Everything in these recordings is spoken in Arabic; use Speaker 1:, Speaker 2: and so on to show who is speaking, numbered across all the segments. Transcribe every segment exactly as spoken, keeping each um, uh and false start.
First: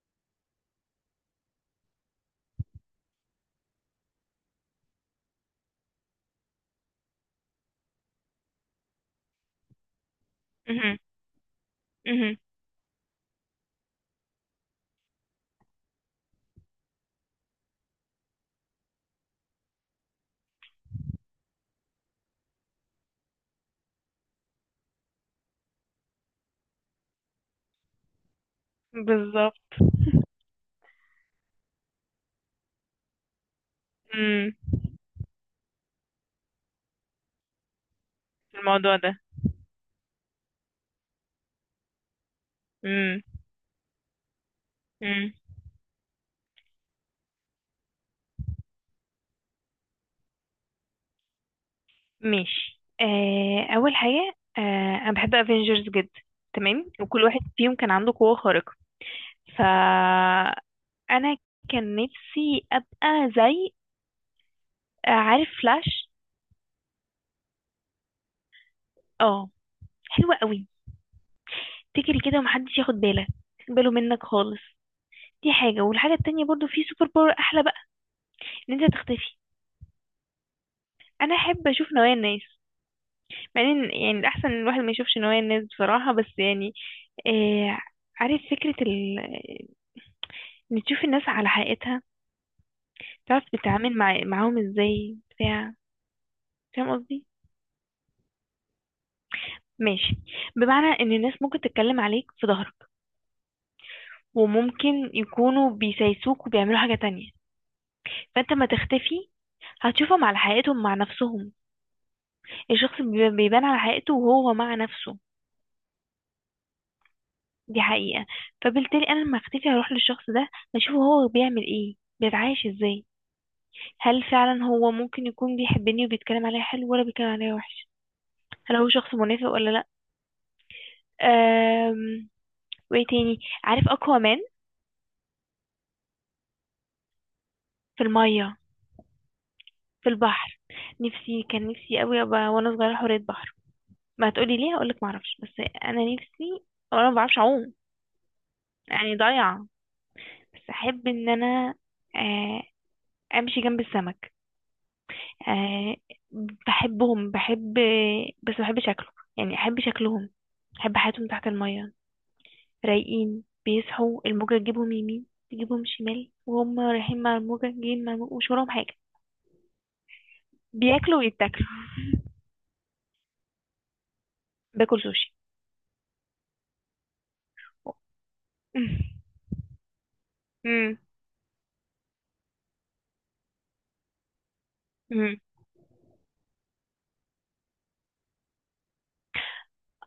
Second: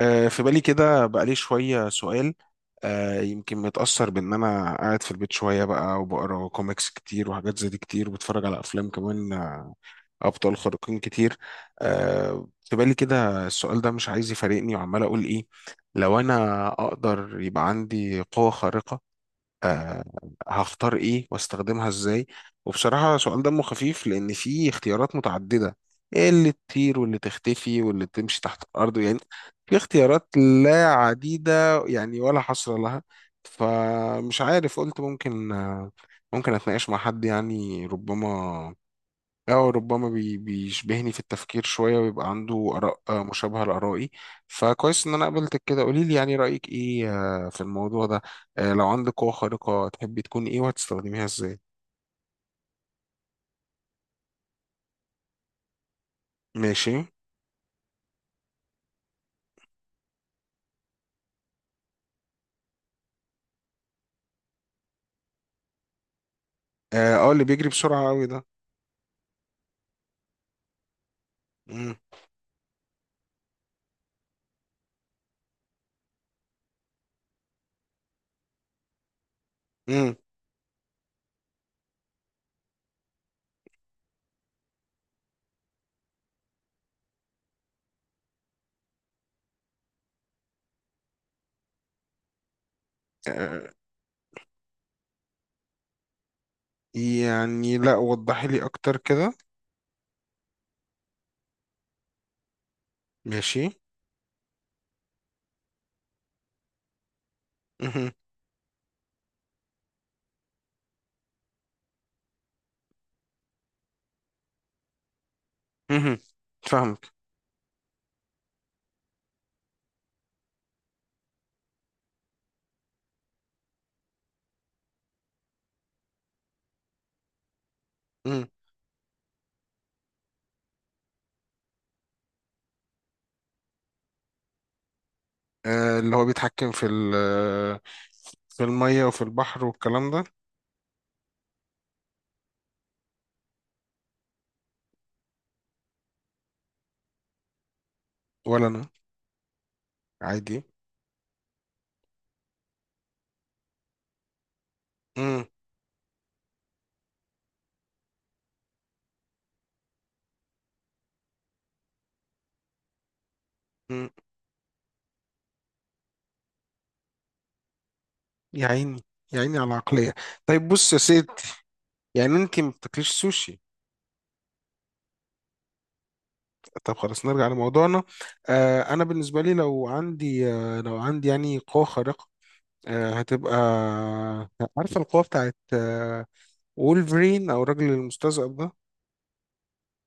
Speaker 1: آه، في بالي كده بقالي شوية سؤال. آه، يمكن متأثر بإن أنا قاعد في البيت شوية بقى وبقرا كوميكس كتير وحاجات زي دي كتير وبتفرج على أفلام كمان، آه، أبطال
Speaker 2: مهم.
Speaker 1: خارقين كتير.
Speaker 2: مهم.
Speaker 1: آه، في بالي كده السؤال ده مش عايز يفارقني وعمال أقول إيه، لو أنا أقدر يبقى عندي قوة خارقة، آه، هختار ايه واستخدمها ازاي؟ وبصراحة سؤال دمه خفيف لان في اختيارات متعددة، ايه اللي تطير واللي تختفي واللي تمشي تحت الارض يعني.
Speaker 2: بالظبط.
Speaker 1: في اختيارات لا عديدة يعني ولا حصر لها. فمش
Speaker 2: مم.
Speaker 1: عارف، قلت ممكن آه، ممكن اتناقش مع حد يعني ربما،
Speaker 2: الموضوع ده.
Speaker 1: أو ربما بي- بيشبهني في التفكير شوية ويبقى عنده آراء
Speaker 2: مم.
Speaker 1: آه، مشابهة لآرائي. فكويس إن أنا
Speaker 2: مم.
Speaker 1: قابلتك كده، قولي لي يعني رأيك إيه آه، في الموضوع ده. آه، لو عندك قوة خارقة تحبي تكوني إيه وهتستخدميها إزاي؟
Speaker 2: ماشي. آه اول حاجه، آه انا بحب افنجرز جدا. تمام،
Speaker 1: ماشي.
Speaker 2: وكل واحد فيهم كان عنده قوه خارقه. فانا كان نفسي ابقى زي، آه، عارف فلاش؟
Speaker 1: أه آه، اللي بيجري بسرعة أوي ده.
Speaker 2: اه، حلوه قوي.
Speaker 1: مم.
Speaker 2: تجري كده ومحدش ياخد باله باله منك خالص. دي حاجه، والحاجه التانية برضو في سوبر باور احلى بقى: ان انت تختفي.
Speaker 1: مم.
Speaker 2: انا احب اشوف نوايا الناس. مع ان يعني الاحسن إن الواحد ما يشوفش نوايا الناس بصراحه، بس يعني آه عارف فكرة ال... إن تشوف الناس على حقيقتها، تعرف
Speaker 1: أه
Speaker 2: تتعامل مع... معاهم ازاي، بتاع. فاهم قصدي؟
Speaker 1: يعني، لا وضحي لي أكتر كده.
Speaker 2: ماشي. بمعنى ان الناس ممكن تتكلم عليك في ظهرك،
Speaker 1: ماشي.
Speaker 2: وممكن يكونوا بيسايسوك وبيعملوا حاجة تانية.
Speaker 1: مهم.
Speaker 2: فانت ما تختفي هتشوفهم على حقيقتهم مع نفسهم. الشخص بي- بيبان على حقيقته وهو مع نفسه.
Speaker 1: مهم. فاهمك.
Speaker 2: دي حقيقة. فبالتالي انا لما اختفي هروح للشخص ده، اشوفه هو بيعمل ايه، بيتعايش ازاي. هل فعلا هو ممكن يكون بيحبني وبيتكلم عليا حلو، ولا بيتكلم عليا وحش؟
Speaker 1: مم.
Speaker 2: هل هو شخص منافق ولا لا؟ أم... وايه تاني؟ عارف اكوامان؟
Speaker 1: أه اللي هو بيتحكم في ال...
Speaker 2: في الميه،
Speaker 1: في المية وفي البحر
Speaker 2: في
Speaker 1: والكلام ده.
Speaker 2: البحر. نفسي، كان نفسي قوي ابقى وانا صغيره حورية بحر. ما هتقولي ليه؟ هقولك ما اعرفش، بس انا نفسي. وانا ما بعرفش اعوم،
Speaker 1: ولا أنا.
Speaker 2: يعني ضايعه.
Speaker 1: عادي.
Speaker 2: بس احب ان انا آه، امشي جنب السمك. آه، بحبهم، بحب. بس ما بحب شكله، يعني احب شكلهم. احب حياتهم تحت الميه. رايقين،
Speaker 1: مم.
Speaker 2: بيصحوا الموجة تجيبهم يمين تجيبهم شمال، وهم رايحين مع الموجة جايين مع الموجة، مش
Speaker 1: يا
Speaker 2: وراهم حاجة.
Speaker 1: عيني. يا عيني على العقلية. طيب بص يا
Speaker 2: بياكلوا
Speaker 1: سيد،
Speaker 2: ويتاكلوا.
Speaker 1: يعني انت ما بتاكليش سوشي؟
Speaker 2: باكل سوشي.
Speaker 1: طب خلاص نرجع لموضوعنا. آه انا بالنسبة لي لو عندي، آه لو
Speaker 2: امم.
Speaker 1: عندي يعني قوة خارقة، آه هتبقى... عارفة القوة
Speaker 2: امم.
Speaker 1: بتاعت آه، وولفرين او الراجل المستذئب ده.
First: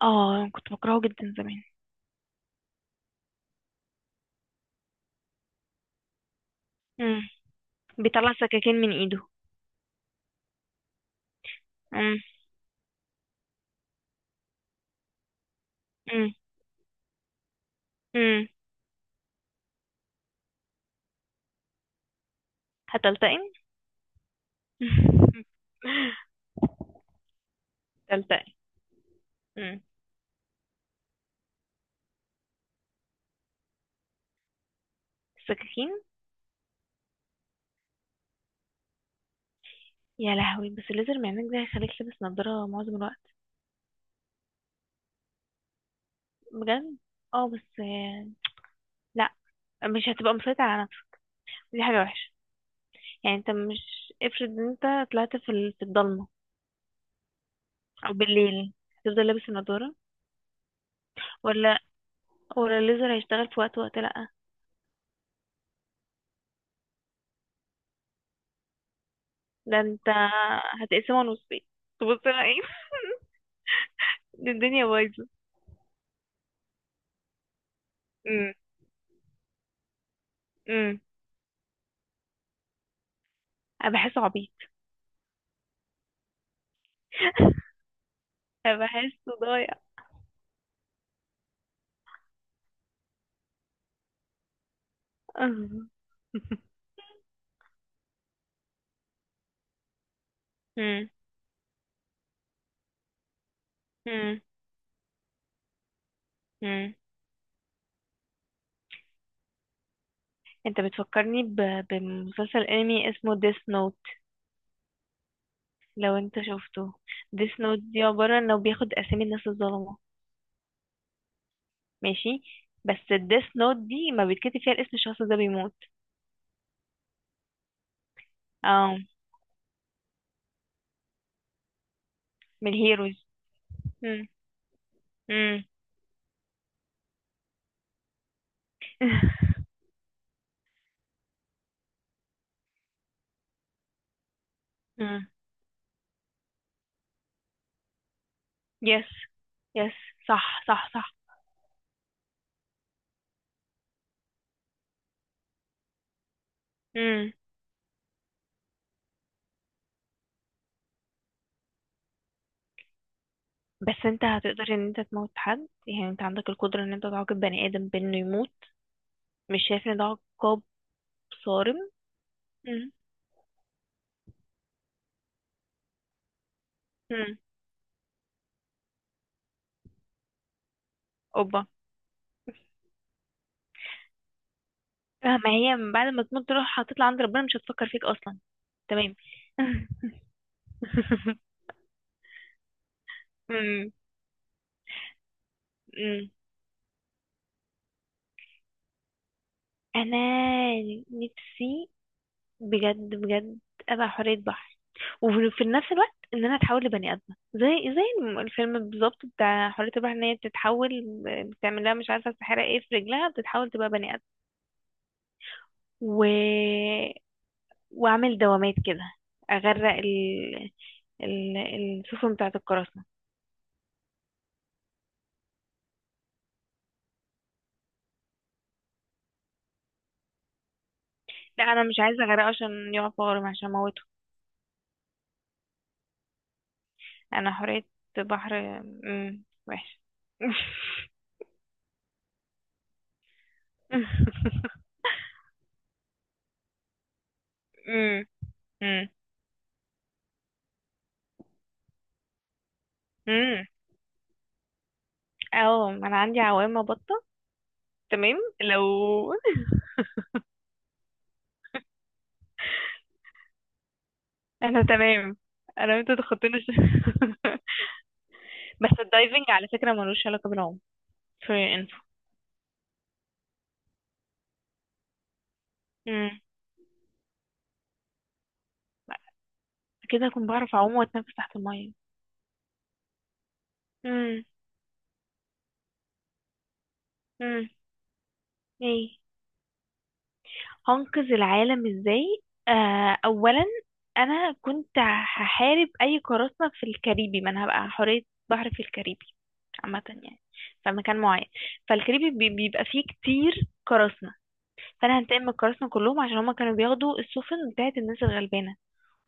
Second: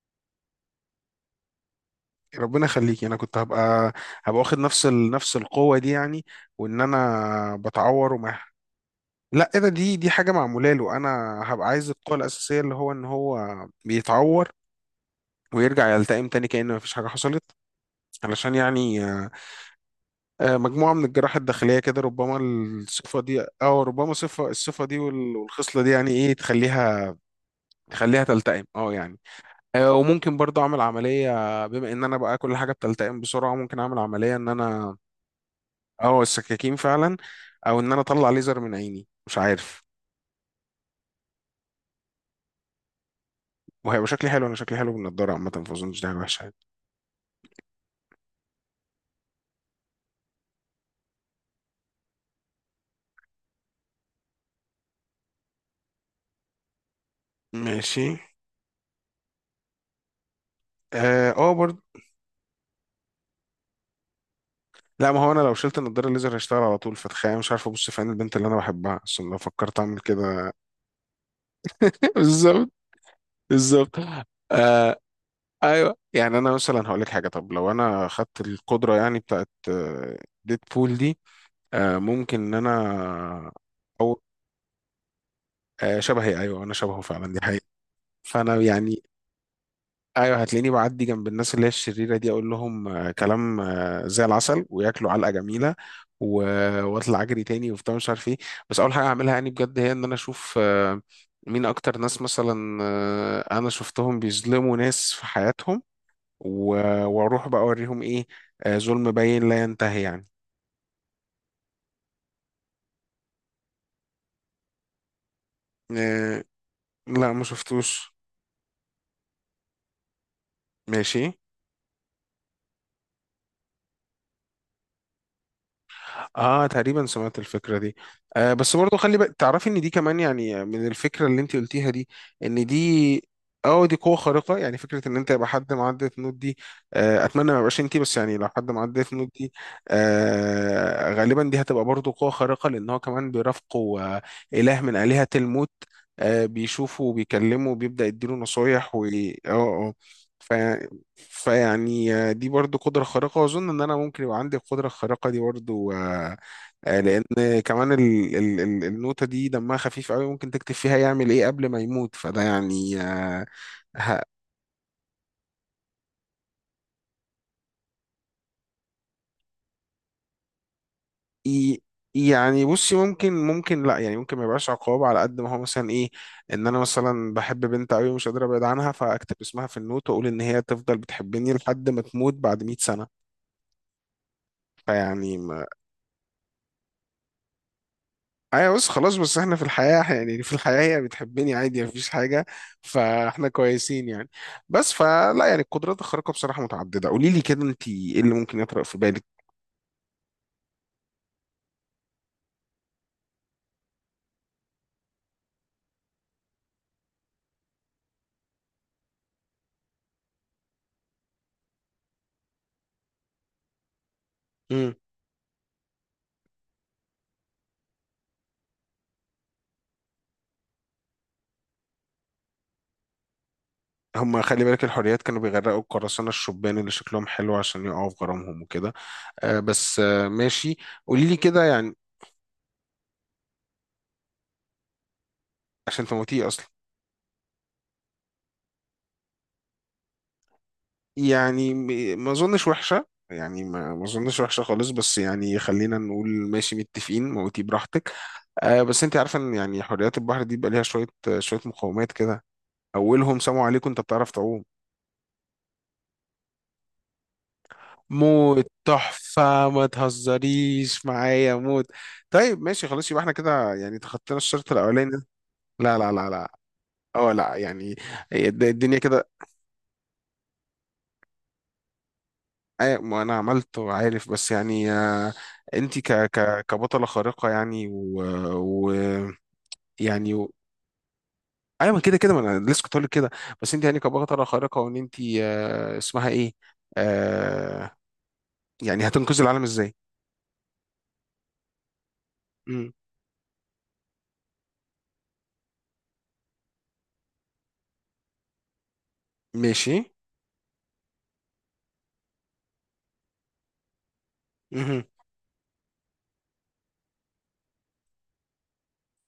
Speaker 2: اه، كنت بكرهه جدا زمان.
Speaker 1: ربنا يخليكي، انا كنت هبقى... هبقى واخد نفس ال... نفس القوة دي يعني. وان
Speaker 2: امم.
Speaker 1: انا بتعور
Speaker 2: بيطلع
Speaker 1: وما...
Speaker 2: سكاكين من ايده.
Speaker 1: لا ايه ده، دي دي حاجة معمولة له، انا هبقى عايز القوة
Speaker 2: امم.
Speaker 1: الأساسية اللي هو ان هو بيتعور ويرجع يلتئم
Speaker 2: امم.
Speaker 1: تاني كأن مفيش حاجة حصلت.
Speaker 2: امم.
Speaker 1: علشان يعني آه، آه، مجموعة من الجراحة الداخلية كده، ربما الصفة
Speaker 2: هتلتقن.
Speaker 1: دي أو ربما صفة الصفة دي وال- والخصلة دي يعني إيه، تخليها تخليها
Speaker 2: تلتقن.
Speaker 1: تلتئم أه يعني.
Speaker 2: امم.
Speaker 1: آه، وممكن برضه أعمل عملية، بما إن أنا بقى كل حاجة بتلتئم بسرعة ممكن أعمل عملية إن أنا...
Speaker 2: السكاكين.
Speaker 1: أه السكاكين فعلا. أو إن أنا أطلع ليزر من عيني مش عارف.
Speaker 2: يا لهوي، بس الليزر معمك ده هيخليك لابس نضارة معظم الوقت.
Speaker 1: وهيبقى شكلي حلو، أنا شكلي حلو بالنضارة عامة فأظنش دي حاجة وحشة يعني.
Speaker 2: بجد. اه بس آه، لا. مش هتبقى مسيطر على نفسك. دي حاجة وحشة. يعني انت مش افرض ان انت طلعت في ال- في الضلمة،
Speaker 1: ماشي.
Speaker 2: او بالليل، هتفضل لابس النضارة؟
Speaker 1: اه آه،
Speaker 2: ولا،
Speaker 1: برضه.
Speaker 2: ولا الليزر هيشتغل في وقت وقت لأ؟
Speaker 1: لا ما هو انا لو شلت النضاره الليزر هيشتغل على طول، فتخيل مش عارف ابص في عين البنت اللي انا بحبها اصلا لو فكرت
Speaker 2: ده
Speaker 1: اعمل
Speaker 2: انت
Speaker 1: كده.
Speaker 2: هتقسمه نصين. تبص انا ايه؟
Speaker 1: بالظبط. بالظبط.
Speaker 2: دي الدنيا
Speaker 1: آه.
Speaker 2: بايظة.
Speaker 1: ايوه يعني انا مثلا هقول لك حاجه، طب لو انا خدت
Speaker 2: امم.
Speaker 1: القدره يعني بتاعت ديد بول
Speaker 2: امم.
Speaker 1: دي، آه ممكن ان انا...
Speaker 2: انا
Speaker 1: او
Speaker 2: بحسه عبيط.
Speaker 1: آه شبهي، ايوه انا شبهه فعلا دي حقيقه. فانا
Speaker 2: انا
Speaker 1: يعني،
Speaker 2: بحسه ضايع.
Speaker 1: ايوه هتلاقيني بعدي جنب الناس اللي هي الشريره دي، اقول لهم آه، كلام آه، زي العسل وياكلوا علقه جميله، و- واطلع اجري تاني وبتاع مش عارف ايه. بس اول حاجه اعملها يعني بجد هي ان انا اشوف آه،
Speaker 2: امم.
Speaker 1: مين اكتر ناس مثلا، آه، انا شفتهم
Speaker 2: امم.
Speaker 1: بيظلموا ناس في حياتهم،
Speaker 2: امم.
Speaker 1: و- واروح بقى اوريهم ايه، آه، ظلم باين لا ينتهي يعني.
Speaker 2: انت بتفكرني ب- بمسلسل انمي اسمه ديس نوت. لو انت
Speaker 1: آه،
Speaker 2: شفته؟
Speaker 1: لا ما
Speaker 2: ديس نوت دي
Speaker 1: شفتوش.
Speaker 2: عبارة انه بياخد اسامي الناس الظلمة.
Speaker 1: ماشي.
Speaker 2: ماشي. بس الديس نوت دي ما بيتكتب فيها الاسم الشخص ده بيموت.
Speaker 1: اه تقريبا سمعت الفكره دي. آه بس برضو
Speaker 2: اه،
Speaker 1: خلي بقى تعرفي ان دي كمان يعني من الفكره اللي انت قلتيها دي، ان
Speaker 2: من
Speaker 1: دي...
Speaker 2: الهيروز.
Speaker 1: اه دي قوه
Speaker 2: مم.
Speaker 1: خارقه يعني، فكره ان انت يبقى
Speaker 2: مم.
Speaker 1: حد معاه ديث نوت دي. آه اتمنى ما يبقاش انت، بس يعني لو حد معاه ديث نوت دي، آه غالبا دي هتبقى برضو قوه خارقه لان هو كمان بيرافقه آه اله من الهه
Speaker 2: مم.
Speaker 1: الموت، آه بيشوفه وبيكلمه وبيبدا يديله نصايح و
Speaker 2: يس.
Speaker 1: اه. اه.
Speaker 2: يس.
Speaker 1: ف...
Speaker 2: صح صح صح.
Speaker 1: فيعني آه، دي برضو قدرة خارقة وأظن إن أنا ممكن يبقى عندي القدرة الخارقة دي برضو، آه، آه،
Speaker 2: مم.
Speaker 1: لان كمان ال ال ال النوتة دي دمها خفيف قوي، ممكن تكتب فيها يعمل ايه قبل ما يموت، فده يعني آه،
Speaker 2: بس
Speaker 1: ه-
Speaker 2: انت هتقدر ان انت تموت حد؟ يعني انت عندك القدرة ان انت تعاقب بني ادم بانه يموت. مش شايف ان ده عقاب
Speaker 1: إي-
Speaker 2: صارم؟
Speaker 1: يعني
Speaker 2: مم.
Speaker 1: بصي، ممكن ممكن لا يعني ممكن ما يبقاش عقاب على قد ما هو مثلا ايه. ان انا مثلا
Speaker 2: مم.
Speaker 1: بحب بنت قوي ومش قادر ابعد عنها، فاكتب اسمها في النوت واقول ان هي تفضل بتحبني
Speaker 2: اوبا.
Speaker 1: لحد ما تموت بعد مية سنة.
Speaker 2: آه،
Speaker 1: فيعني
Speaker 2: ما هي من بعد ما تموت تروح هتطلع عند ربنا، مش هتفكر فيك اصلا.
Speaker 1: ايوه بس خلاص،
Speaker 2: تمام.
Speaker 1: بس احنا في الحياة يعني في الحياة هي بتحبني عادي مفيش حاجة. فاحنا
Speaker 2: مم.
Speaker 1: كويسين يعني. بس فلا يعني، القدرات
Speaker 2: مم.
Speaker 1: الخارقة بصراحة متعددة، قولي لي كده انت ايه اللي ممكن يطرق في بالك.
Speaker 2: انا نفسي، بجد بجد، ابقى حورية بحر. وفي في نفس الوقت ان انا اتحول لبني ادمه، زي زي الم- الفيلم بالظبط بتاع حورية البحر ان هي بتتحول. بتعمل لها مش عارفه السحاره ايه في رجلها، بتتحول تبقى بني ادم.
Speaker 1: امم.
Speaker 2: و... واعمل دوامات كده، اغرق ال... ال... السفن بتاعه القراصنه.
Speaker 1: هم خلي بالك، الحريات كانوا بيغرقوا القراصنة الشبان اللي شكلهم حلو عشان يقعوا في غرامهم وكده. آه بس آه ماشي، قولي لي كده
Speaker 2: لا انا
Speaker 1: يعني.
Speaker 2: مش عايزه اغرقه عشان يقع في غرام، عشان اموته.
Speaker 1: عشان تموتيه اصلا.
Speaker 2: انا حورية بحر. امم. وحش.
Speaker 1: يعني م- ما اظنش وحشة. يعني ما ما اظنش وحشة خالص، بس يعني خلينا نقول ماشي متفقين موتيه براحتك.
Speaker 2: امم.
Speaker 1: آه بس انت عارفه ان يعني حريات البحر دي بيبقى ليها شويه... شويه مقومات كده. اولهم سموا
Speaker 2: امم.
Speaker 1: عليك، انت بتعرف تعوم؟
Speaker 2: اه، ما انا عندي عوامة بطة. تمام
Speaker 1: موت
Speaker 2: لو.
Speaker 1: تحفه، ما تهزريش معايا، موت. طيب ماشي خلاص يبقى احنا كده يعني تخطينا الشرط
Speaker 2: انا
Speaker 1: الاولاني ده.
Speaker 2: تمام. انا
Speaker 1: لا لا
Speaker 2: وانت
Speaker 1: لا لا.
Speaker 2: تخطينا الش-.
Speaker 1: اه لا يعني الد- الدنيا
Speaker 2: بس
Speaker 1: كده.
Speaker 2: الدايفنج على فكرة ملوش علاقة بالعوم. for your info.
Speaker 1: آه ما انا عملت وعارف بس يعني آه. انت ك
Speaker 2: امم.
Speaker 1: ك كبطله خارقه يعني و, و
Speaker 2: كده
Speaker 1: يعني.
Speaker 2: هكون بعرف اعوم واتنفس تحت المية.
Speaker 1: ايوه ما كده كده، ما انا لسه كنت هقول لك كده. بس انت يعني
Speaker 2: امم.
Speaker 1: كبطله خارقه وان انت، آه اسمها ايه،
Speaker 2: امم.
Speaker 1: آه يعني
Speaker 2: ايه؟
Speaker 1: هتنقذي العالم ازاي؟
Speaker 2: هنقذ العالم ازاي؟
Speaker 1: مم.
Speaker 2: آه اولا، انا كنت هحارب اي قراصنة في الكاريبي، ما انا هبقى حورية بحر في الكاريبي.
Speaker 1: ماشي.
Speaker 2: عامة يعني، في مكان معين، فالكاريبي بي- بيبقى فيه كتير قراصنة.
Speaker 1: مهم.
Speaker 2: فانا هنتقم من الكراسنا كلهم عشان هما كانوا بياخدوا السفن بتاعت الناس الغلبانه،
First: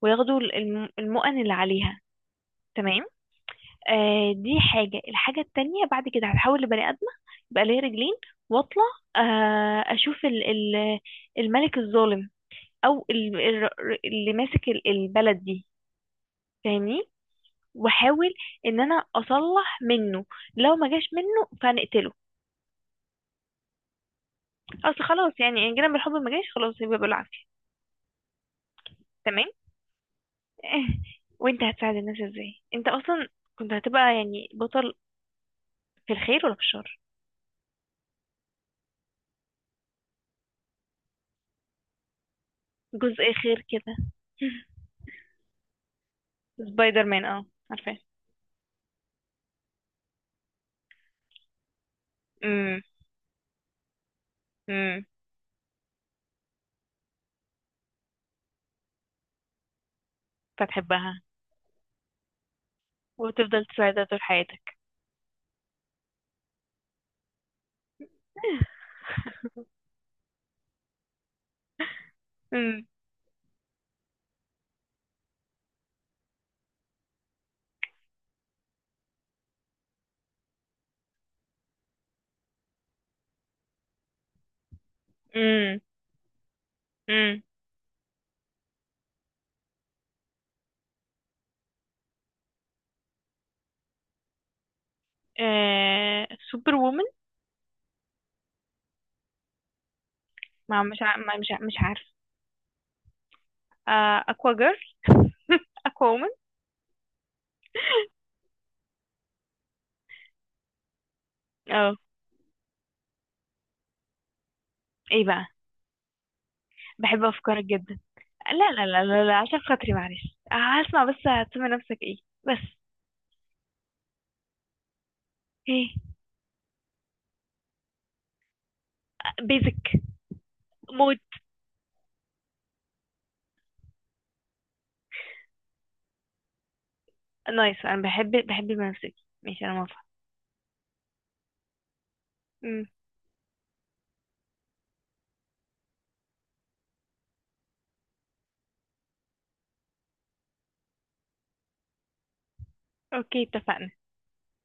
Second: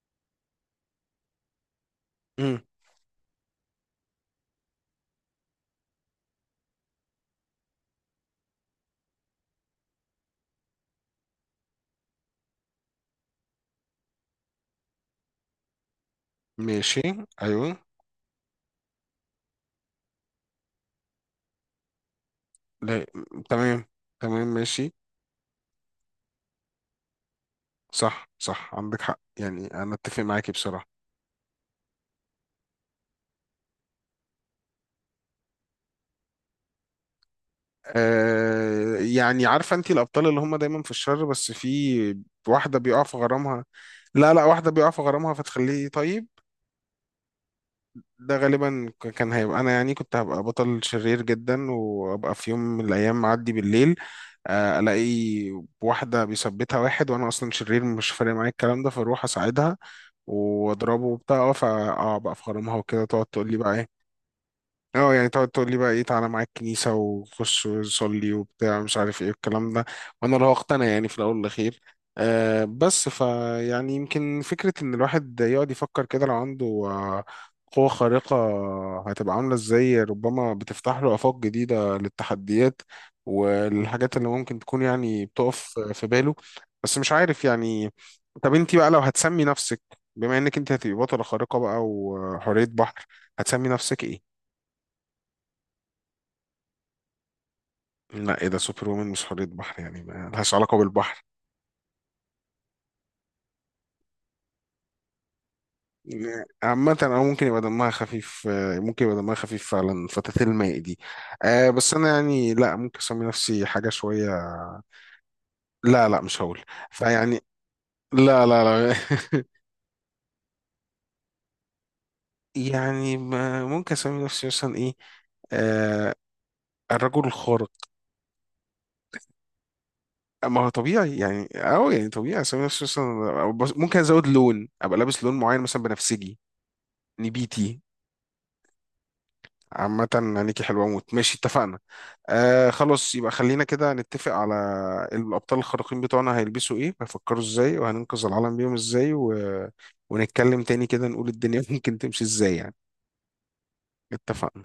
Speaker 2: وياخدوا الم- المؤن اللي عليها.
Speaker 1: مم.
Speaker 2: تمام. آه دي حاجه. الحاجه التانية بعد كده، هتحول لبني ادمه يبقى ليا رجلين، واطلع آه اشوف ال ال الملك الظالم، او ال ال اللي ماسك ال- البلد دي.
Speaker 1: ماشي.
Speaker 2: فاهمني؟
Speaker 1: ايوه.
Speaker 2: واحاول ان انا اصلح منه، لو ما جاش منه فنقتله.
Speaker 1: لا. تمام. تمام ماشي.
Speaker 2: اصل خلاص يعني، ان جينا بالحب ما جاش، خلاص يبقى بالعافيه.
Speaker 1: صح صح عندك حق
Speaker 2: تمام.
Speaker 1: يعني انا اتفق معاكي بصراحه.
Speaker 2: وانت هتساعد الناس ازاي؟ انت اصلا كنت هتبقى يعني بطل في الخير ولا في الشر؟
Speaker 1: آه يعني عارفه انت الابطال اللي هم دايما في الشر بس في واحده بيقع في
Speaker 2: جزء خير
Speaker 1: غرامها.
Speaker 2: كده.
Speaker 1: لا لا واحده بيقع في غرامها فتخليه طيب.
Speaker 2: سبايدر مان؟ اه، عارفاه.
Speaker 1: ده غالبا ك- كان هيبقى انا يعني، كنت هبقى بطل شرير جدا وابقى في يوم
Speaker 2: امم.
Speaker 1: من الايام معدي بالليل، آه،
Speaker 2: امم.
Speaker 1: الاقي واحده بيثبتها واحد وانا اصلا شرير مش فارق معايا الكلام ده، فاروح اساعدها واضربه
Speaker 2: فتحبها
Speaker 1: وبتاع اه فا اه بقى في غرامها وكده تقعد تقول لي
Speaker 2: وتفضل
Speaker 1: بقى ايه.
Speaker 2: تساعدها طول حياتك.
Speaker 1: اه يعني تقعد تقول لي بقى ايه، تعالى معاك الكنيسة وخش وصلي وبتاع مش عارف ايه الكلام ده. وانا لو اقتنع يعني في الاول والاخير. آه
Speaker 2: امم.
Speaker 1: بس فيعني يمكن فكرة ان الواحد يقعد يفكر كده لو عنده آه، قوة خارقة هتبقى عاملة ازاي، ربما بتفتح له آفاق جديدة للتحديات والحاجات اللي ممكن تكون يعني بتقف
Speaker 2: امم.
Speaker 1: في باله. بس مش
Speaker 2: امم.
Speaker 1: عارف يعني. طب انت بقى لو هتسمي نفسك، بما انك انت هتبقي بطلة خارقة بقى وحورية بحر، هتسمي نفسك ايه؟
Speaker 2: آه... سوبر وومن.
Speaker 1: لا ايه ده، سوبر وومن مش حورية بحر يعني ما لهاش علاقة
Speaker 2: ما مش ع...
Speaker 1: بالبحر.
Speaker 2: ما مش ع... مش عارف. آه... اكوا جيرل، اكوا وومن.
Speaker 1: عامة أو ممكن يبقى دمها خفيف، آه، ممكن يبقى دمها خفيف فعلا، فتاة الماء دي. أه بس
Speaker 2: اه،
Speaker 1: أنا يعني لا ممكن أسمي نفسي حاجة شوية.
Speaker 2: ايه بقى؟
Speaker 1: لا لا مش هقول.
Speaker 2: بحب
Speaker 1: فيعني.
Speaker 2: افكارك جدا.
Speaker 1: لا لا
Speaker 2: لا لا
Speaker 1: لا.
Speaker 2: لا لا, لا، عشان خاطري معلش، آه، هسمع بس هتسمي نفسك ايه؟ بس.
Speaker 1: يعني ما- ممكن أسمي نفسي مثلا إيه،
Speaker 2: ايه؟
Speaker 1: آه الرجل الخارق.
Speaker 2: بيزك.
Speaker 1: ما هو طبيعي
Speaker 2: موت.
Speaker 1: يعني، أو يعني طبيعي أسمي نفسي مثلا، أو بس- ممكن أزود لون أبقى لابس لون معين مثلا بنفسجي، نبيتي.
Speaker 2: نايس، انا بحب بحب المنسك. ماشي انا موافقة.
Speaker 1: عامة نانيكي حلوة موت، ماشي اتفقنا. آه
Speaker 2: امم.
Speaker 1: خلاص يبقى خلينا كده نتفق على الأبطال الخارقين بتوعنا هيلبسوا ايه هيفكروا ازاي وهننقذ العالم بيهم ازاي و... ونتكلم تاني كده نقول الدنيا ممكن تمشي ازاي يعني.
Speaker 2: اوكي اتفقنا.
Speaker 1: اتفقنا.